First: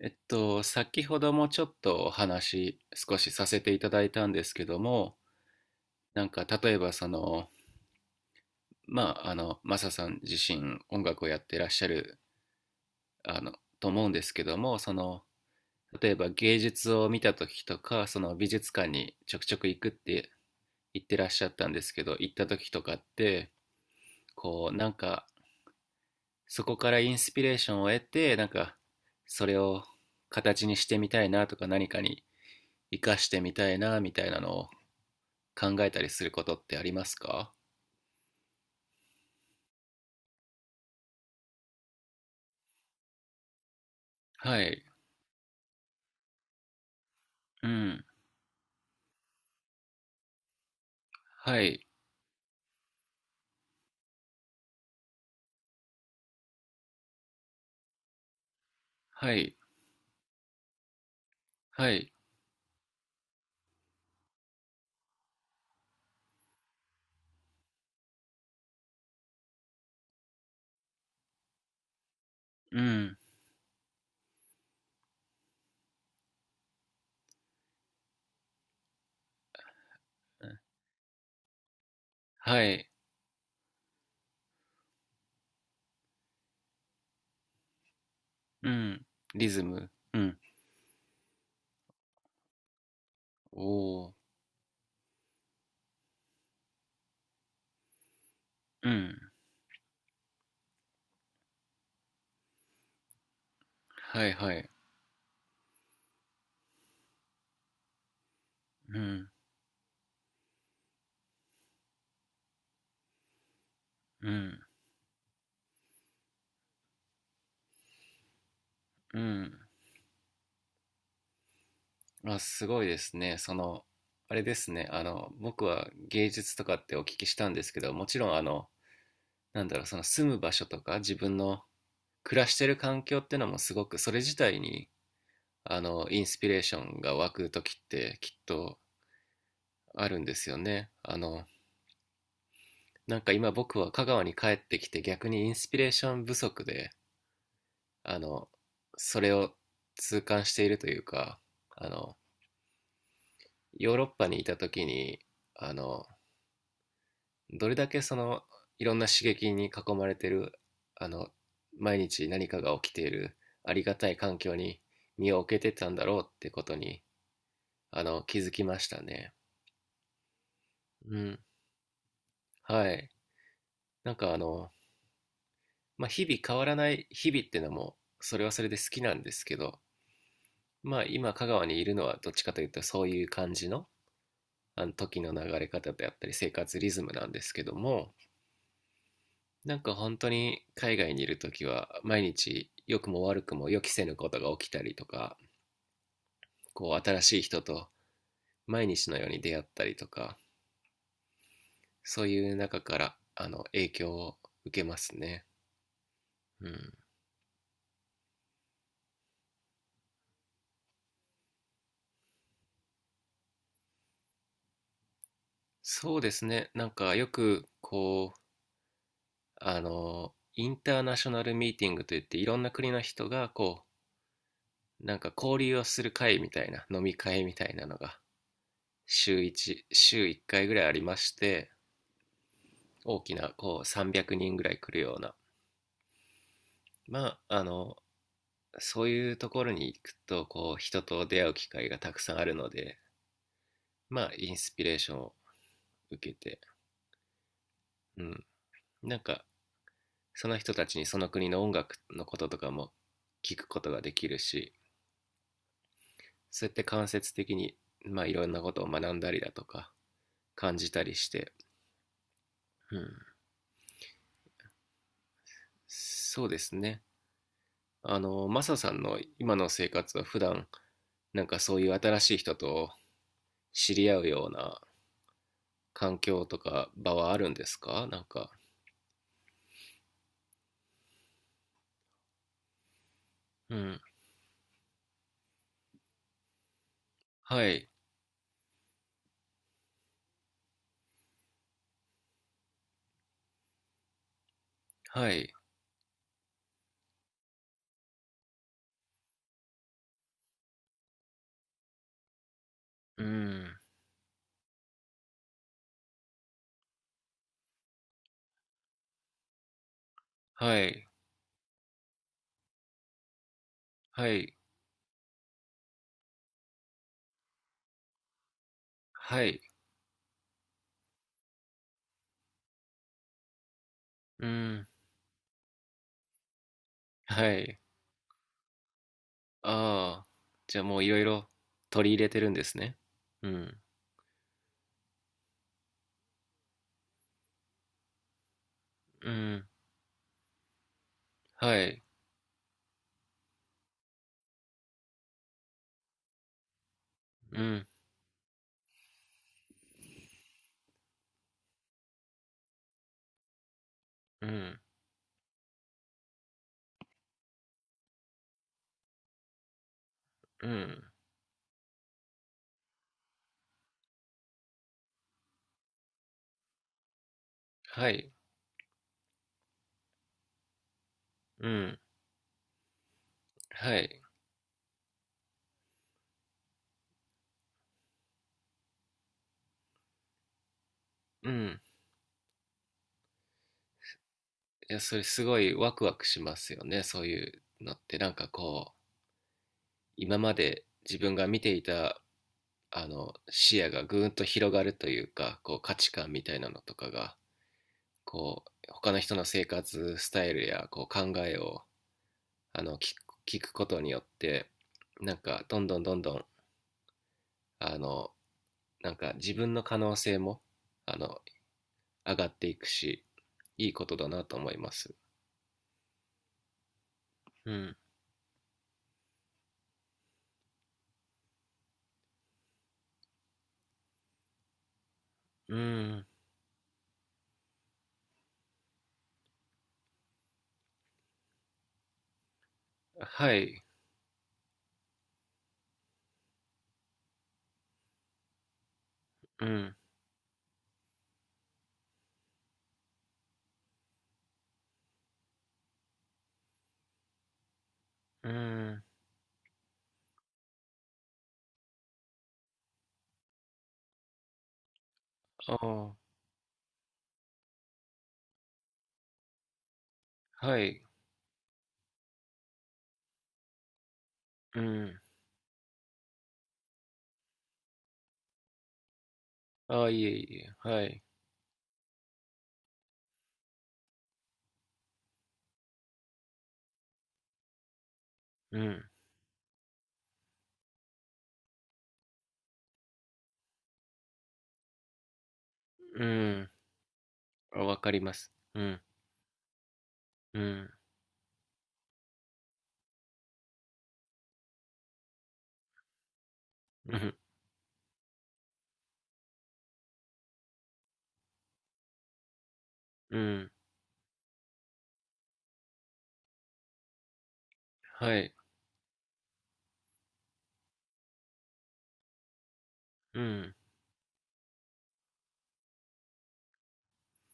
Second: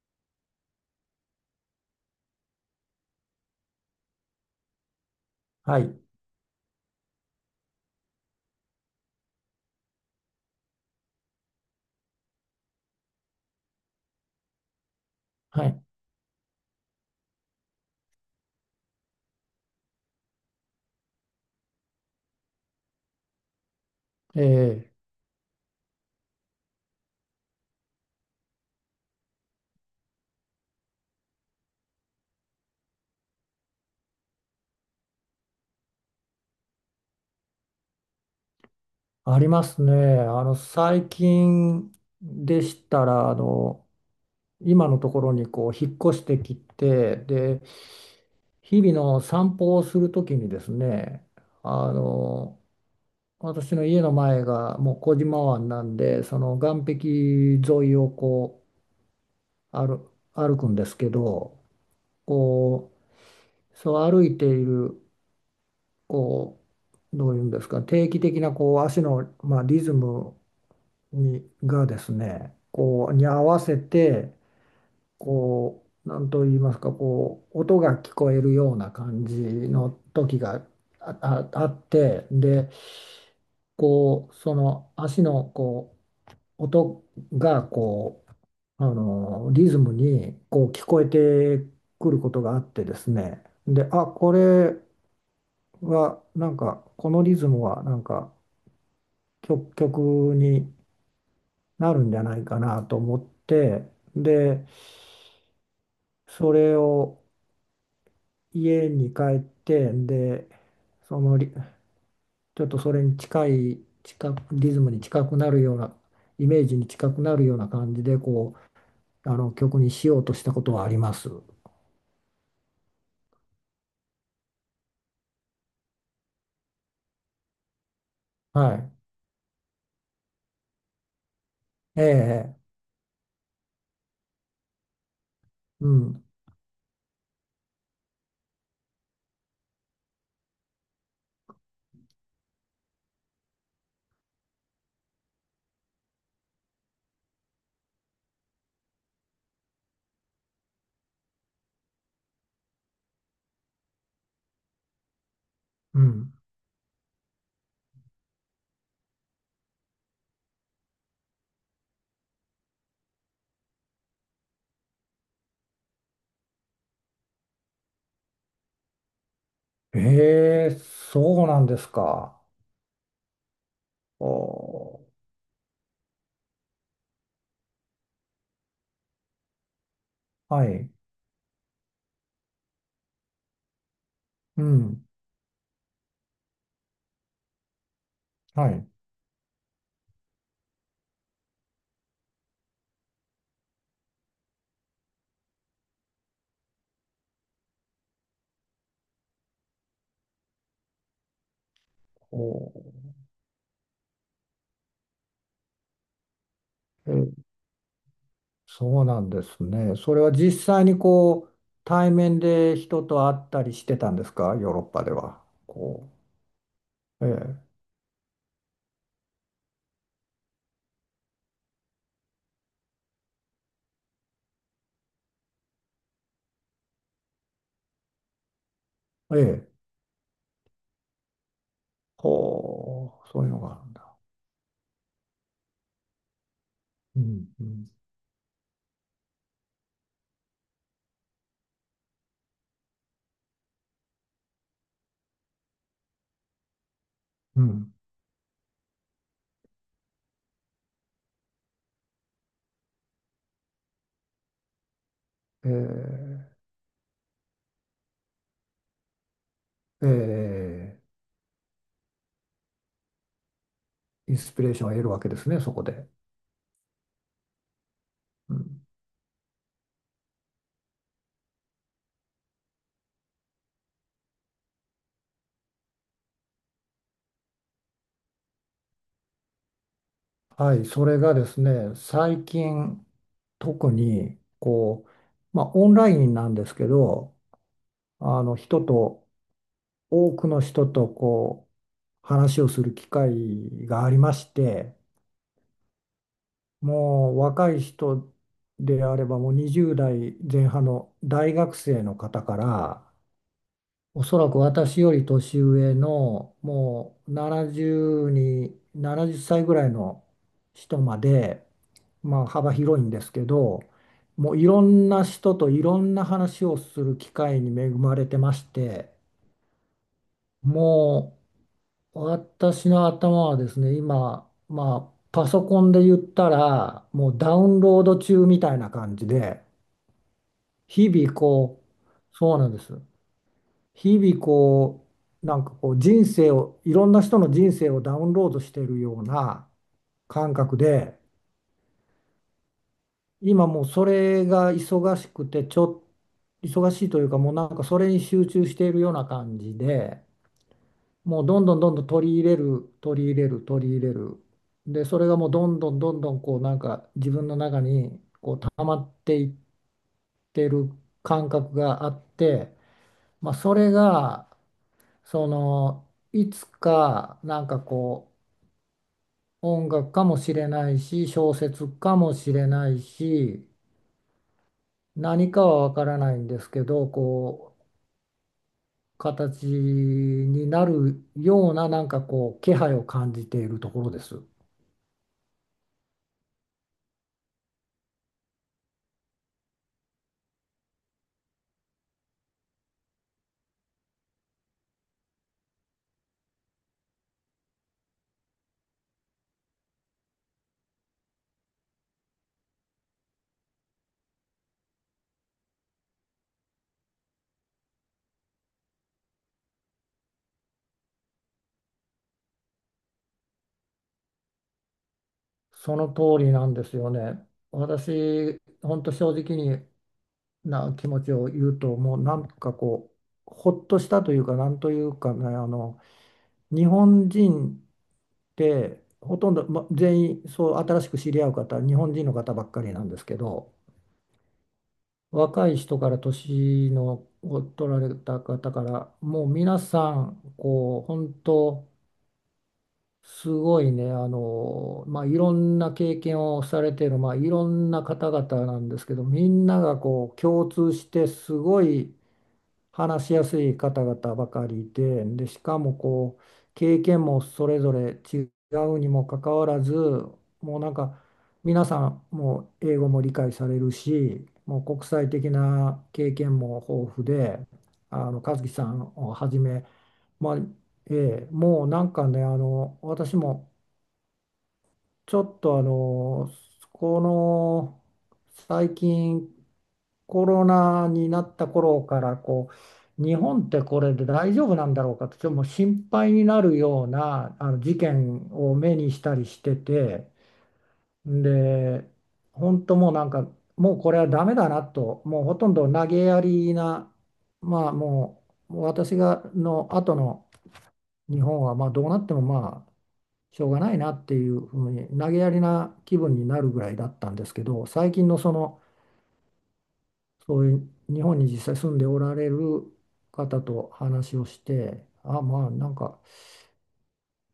先ほどもちょっとお話少しさせていただいたんですけども、はい、なんか例えばその、まあ、あの、マサさん自身音楽をやってらっしゃる、あの、と思うんですけども、その、はい、例えば芸術を見た時とか、その美術館にちょくちょく行くって言ってらっしゃったんですけど、行った時とかって、こう、なえんえ、かそこからインスピレーションを得て、なんかそれを形にしてみたいなとか何かに活かしてみたいなみたいなのを考えたりすることってありますか？ありますね。最近でしたら、はい、今のところに引っ越してきて、で、うん、日々の散歩をするときにですね、はい、あの、私の家の前がもう小島湾なんで、その岸壁沿いをはい、歩くんですけど、はい、こそう歩いている、こどういうんですか、定期的な足の、まあ、リズムにがですね、うこうん、に合わせて何と言いますか、音が聞こえるような感じの時があってはでい、その足の音がうん、リズリズム、ムうん、に聞こえてくることがあってですね。で、おー、これはなんかこのリズムはなんかうん、曲になるんじゃないかなと思って、はい、はでい、それを家うに帰ん、って、で、そのリちょっとそれに近い、う近く、ん、リズムに近くなるような、イメージに近くなるような感じで、うん。曲にしようとしたことはあります。あ、すごいですね。その、あれですね、あの、僕は芸術とかってお聞きしたんですけど、もちろん、あの、はなんだろう、その住む場所とか自分のい。え暮らしえ、てる環境ってのもすごく、それ自体に、あうの、イん、ンスピレーションが湧くときってきっとあるんですよね。あの、なんか今僕は香川に帰ってきて逆にインスピレーション不足で、あの、それを痛感しているというか、あの、ヨーロッパにいた時に、あうの、ん。どれだけその、いろんな刺激に囲まれてる、あの、毎日何かが起きているありがたい環境に身を置けてたんだろうってことに、あの、気づきましたね。ええ、うん。そうなんですか。はい。なんおかあの、ー、まあ、日々変わらない日々っていうのもそれはそれで好きなんですけど、はい。まあ、今香川にいるのはどっちかというとそういう感じの、うあのん、時の流れ方であったり生活リズムなんですけども、はい。なんか本当に海外にいる時は毎日良くも悪くも予期せぬことが起きたりとか、こう新しい人と毎日のように出会ったりとか、そうおいう中かー、らあの影響を受けますね。うん、え、そうなんですね。それは実際に対面で人と会ったりしてたんですか、ヨーロッパでは。こそうですね。なんかよえくこう、あの、インターナショナルミーティングといっていろんな国の人がこう、なんか交流をする会みたいな、飲み会みたいなのがえ、え週え、1、週1回ぐらいありまして、ほ大う、きそういなうのがあこうるんだ。300人ぐらい来るような、うまん、あ、うあん、の、そういうところに行くとこう人と出会う機会がたくさんあるので、まあ、インスピレーションを受けて、うん、うん、なんかその人たちにその国の音楽のこととかも聞くことができるし、えそうやって間接的に、まあ、いろんなことを学んだりだとか、え、感じえたりして、うん、え、インスピレーションを得るわけですね、そこで。そうですね。あの、うマサん、さんの今の生活は普段、なんかそういう新しい人と知り合うような環境とか場はあるんですかなんか。はい、それがですね、最近、う特ん。に、まあ、オンラインなんですけど、はい。人と、多くの人と、話をする機会がありまして、はい。もう若い人であればもう20代前半の大学生の方から、うん。おそらく私より年上のもう70歳ぐらいのは人い。まで、まあ幅広いんですけど、はもい。ういろんな人といろんな話をする機会に恵まれてまして、はい。もう私の頭はですね、う今、ん。まあ、パソコンで言ったら、もうダはウい。ンロード中みたいな感じで、ああ。じゃあもうい日ろい々ろ取り入れてるんそうでなんすでね。す。うん。日々人生を、いろんな人の人生をダウンロードしているよううん。な感覚で、はい。今もうそれが忙しくて、ちょっ、忙しいというか、もううなんかん。それに集中しているような感じで、もうどんどんどんどん取り入れる取り入れる取り入れる、うん。でそれがもうどんどんどんどんなんか自分の中に溜まっていっうてるん。感覚があって、まあ、それがそのいつかなんかはい。音楽かもしれないし、小う説ん。かもしれないし、はい。何かはわからないんですけど、形になるうようん。ななんか気配を感じているところです。いや、それすごいワクワクしますよね。そういうのって。なんかこう、今まで自分が見ていた、あの、視野がぐーんと広がるというか、こう、価値観みたいなのとかが、こう、他の人の生活スタイルや、こう、考えを、あの、聞く、聞くことによって、なんか、どんどんどんどん、あの、なんか自分の可能性も、あの、上がっていくし、いいことだなと思います。その通りなんですよね。うん。私、本当正直にな気持ちを言うと、もうなんかほっとしたというか、なんというかね、うん。日本人ってほとんど、ま、全員、そう、新しく知り合う方、日本人の方ばっかりなんですけはど、い。若い人から年のを取られた方から、もうう皆ん。さん、本当、すごいね、まあ、いろんな経験をされている、まあ、いろんな方う々なんでん。すけど、みんながこう共通してすごい話しやすい方々ばかりで、で、しかもあ経験もそれぞれ違うにもかかわらず、あ、もはうなんい。か、皆さんもう英語も理解されるし、もうう国ん。際的な経験も豊富で、和樹さんをはじめ、ああ、いえまあ、いえ、はい。ええ、もうなんかね、私もちょっとこのう最ん。近コロナになった頃から日本ってこれで大丈夫なんだろうかと、ちょっともう心う配になん。るようなあのあ、わ事かりま件す。をう目ん。にしたりしてて、うん。で、本当もうなんか、もうこれはダメだなと、もうほとんど投げやりな、うん。まあももう私がの後の日本はまあどうなってもまあ、うしょん。うがないなっていうふうに投げやりな気分になるぐらいだったんですけど、最近はのい。その、そういう日本に実際住んでおられるう方ん。と話をして、あまあなんか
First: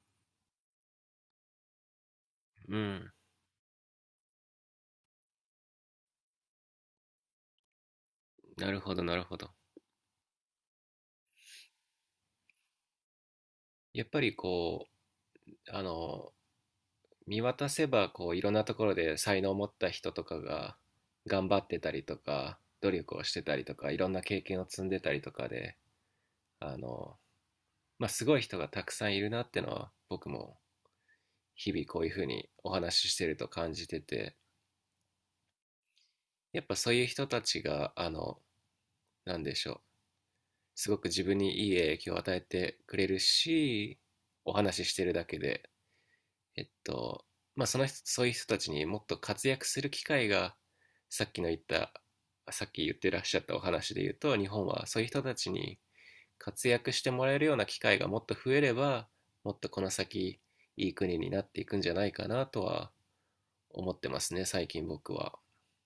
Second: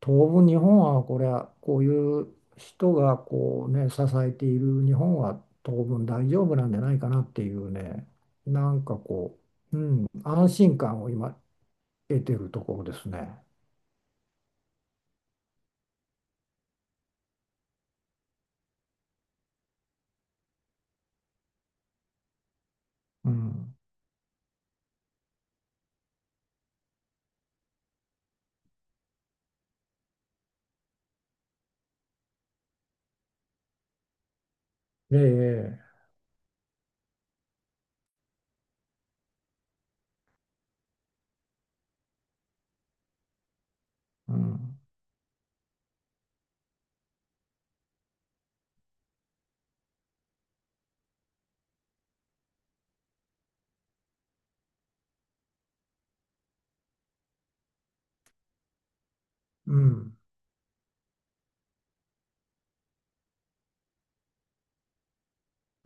当分日本はこれは、こういうう人ん。がこうね支えている日本は当分大丈夫なんじゃないかなっていうね、ななるんほかど、なるほど。安心感を今得てるところですね。やっぱりこう、あの、見渡せば、こう、いろんなところで才能を持った人とかが頑張ってたりとか、努力をうしてたりとん、か、いろんな経験を積んでたりとかで、あの、まあ、すごい人がたくさんいるなってのは僕も日々こういうふうにお話ししてると感じてて、ええ、やっぱそういう人たちがあの、なんでしょう、すごく自分にいい影響を与えてくれるし、うおん、話ししてるだけで、えっと、まあその人そういう人たちにもっと活躍する機会が、さっきの言ったさっき言ってらっしゃったお話で言うと、日本はそういう人たちに活躍してもらえるような機会がもっと増えれば、もっとうこのん、先いい国になっていくんじゃないかなとは思ってますね、最近僕は。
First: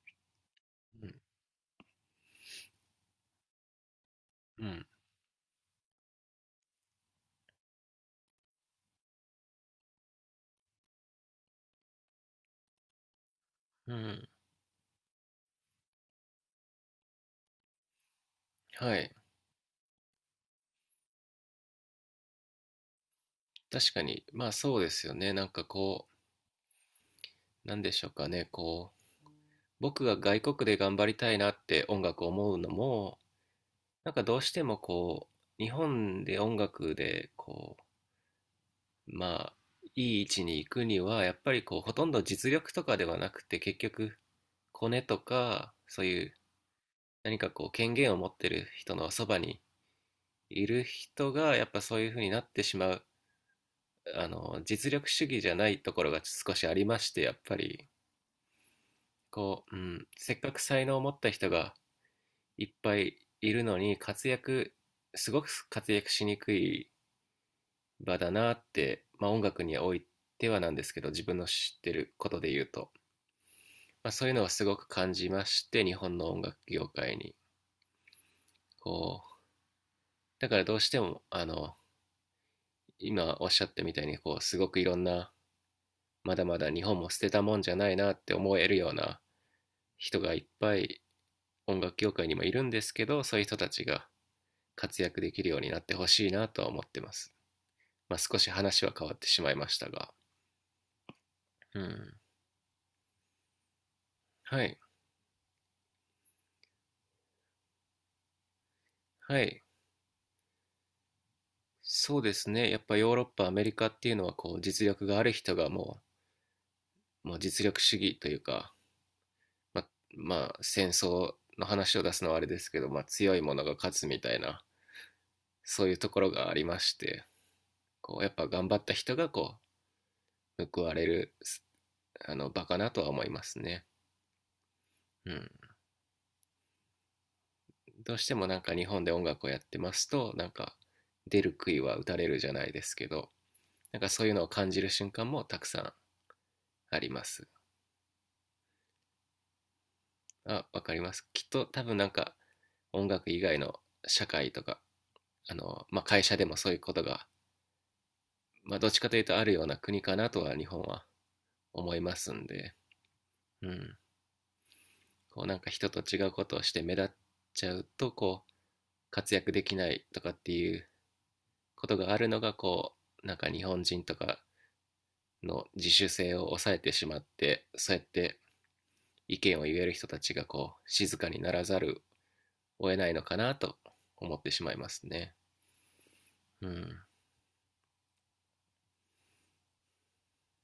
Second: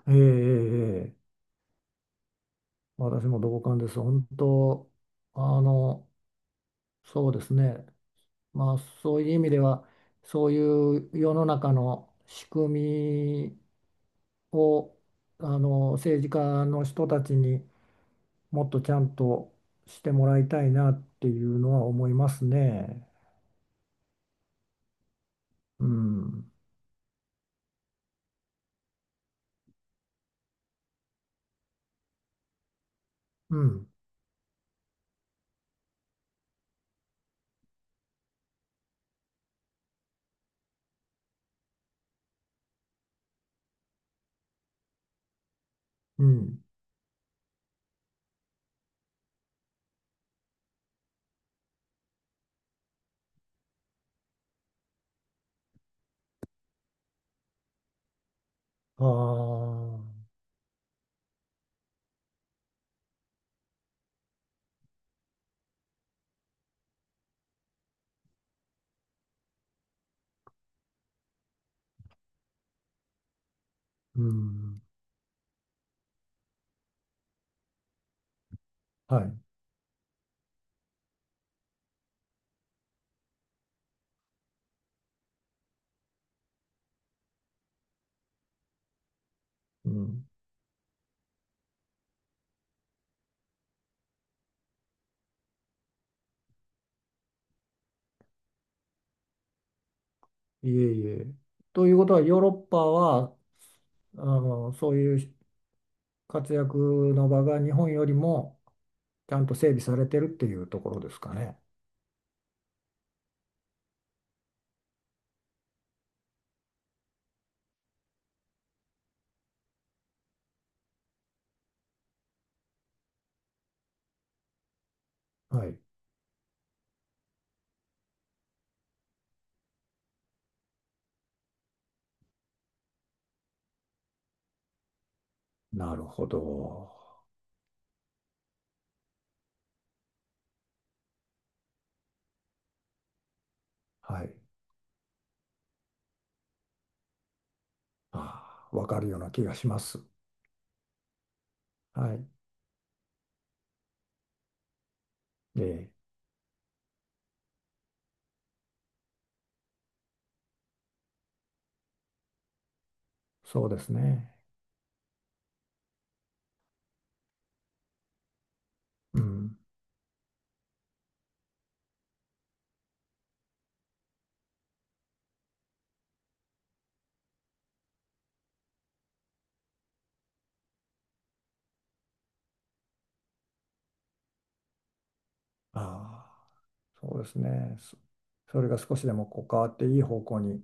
ええ、ええ。うん、ええ、私も同感です。本うん、当、あの、そうですね。まあ、そういう意味では、そういう世の中の仕組みうん、を、政治家の人たちにもっとちはゃい。んとしてもらいたいなっていうのは思いますね。確かに、まあそうですよね。なんかうこん、う、なんでしょうかね。こう、僕が外国で頑張りたいなって音楽を思うのも、うん、なんかどうしてもこう、日本で音楽で、こう、まあ、いい位置に行くには、やっぱりこう、ほとんど実力とかではなくて、結局、コネとか、そうういうん。何かこう、権限を持ってる人のそばにいる人が、やっぱそういう風になってしまう、あの、実力主義じゃないところが少しありまして、やっぱり、あこう、うん、あ、せっかく才能を持った人がいっぱいいるのに、活躍、すごく活躍しにくい場だなって、まあ音楽においてはなんですけど、自分の知ってることで言うと、まあうそういうのはすごん、く感じまして、日本の音楽業界に。こはう、い、だからどうしても、あの、今おっしゃったみたいに、こう、すごくいろんな、まだまだ日本も捨てたもんじゃないなって思えるようなう人ん。がいっぱい音楽業界にもいるんですけど、そういう人たちが活躍できるようになってほしいなとは思ってます、まあ、少し話は変わってしまいましたが、いえいえ。うということん、は、ヨーロッパは、はい、そういう活躍の場が日本よりもちゃはんとい、整備されてるっていうところですかね。そうですね。やっぱヨーロッパアメリカっていうのはこう実力がある人がもう実力主義というか、ままあ戦争の話を出すのはあれですけど、まあ、強いものが勝つみたいな、はい。そういうところがありまして、こうやっぱ頑張った人がこう報われるあの場かなとは思いますね。うん、なるほど。どうしてもなんか日本で音楽をやってますと、なんか出る杭は打たれるじゃないですけど、なんかはそういうい。のを感じる瞬間もたくさんあります。ああ、わかるような気がします。あ、わかります、きっと多分なんはい。か音楽以外の社会とか、あえの、え、まあ、会社でもそういうことが、まあ、どっちかというとあるような国かなとは日本は思いますんで、そううですん、ね。こうなんか人と違うことをして目立っちゃうとこうう活躍ん。できないとかっていうことがあるのが、こうなんか日本人とかの自主性を抑えてしまって、そうやって意見を言える人たちがこう静かにならざるを得ないのかなと思ってしまいますね。ああ、うん、そうですね。それが少しでもこう変わっていい方向に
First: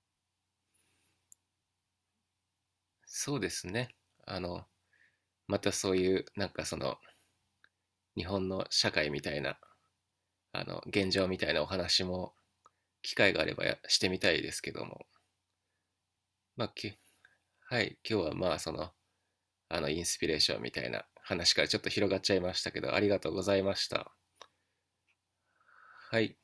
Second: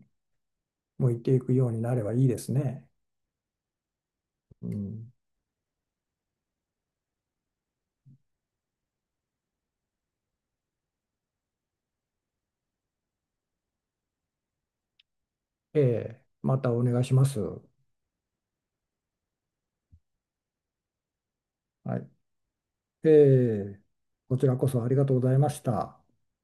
向いていくようになればいいですね。そうですね、あの、うん。またそういうなんかその日本の社会みたいなあの現状みたいなお話も機会があればしてみたいですけども、ええ、ままあ、たお願いします。はい、今日はまあそのあのインスピレーションみたいな話からちょっとはい。広がっちゃいましたけどありえがとうございまえ、した。こちらこそありがとうございました。はい。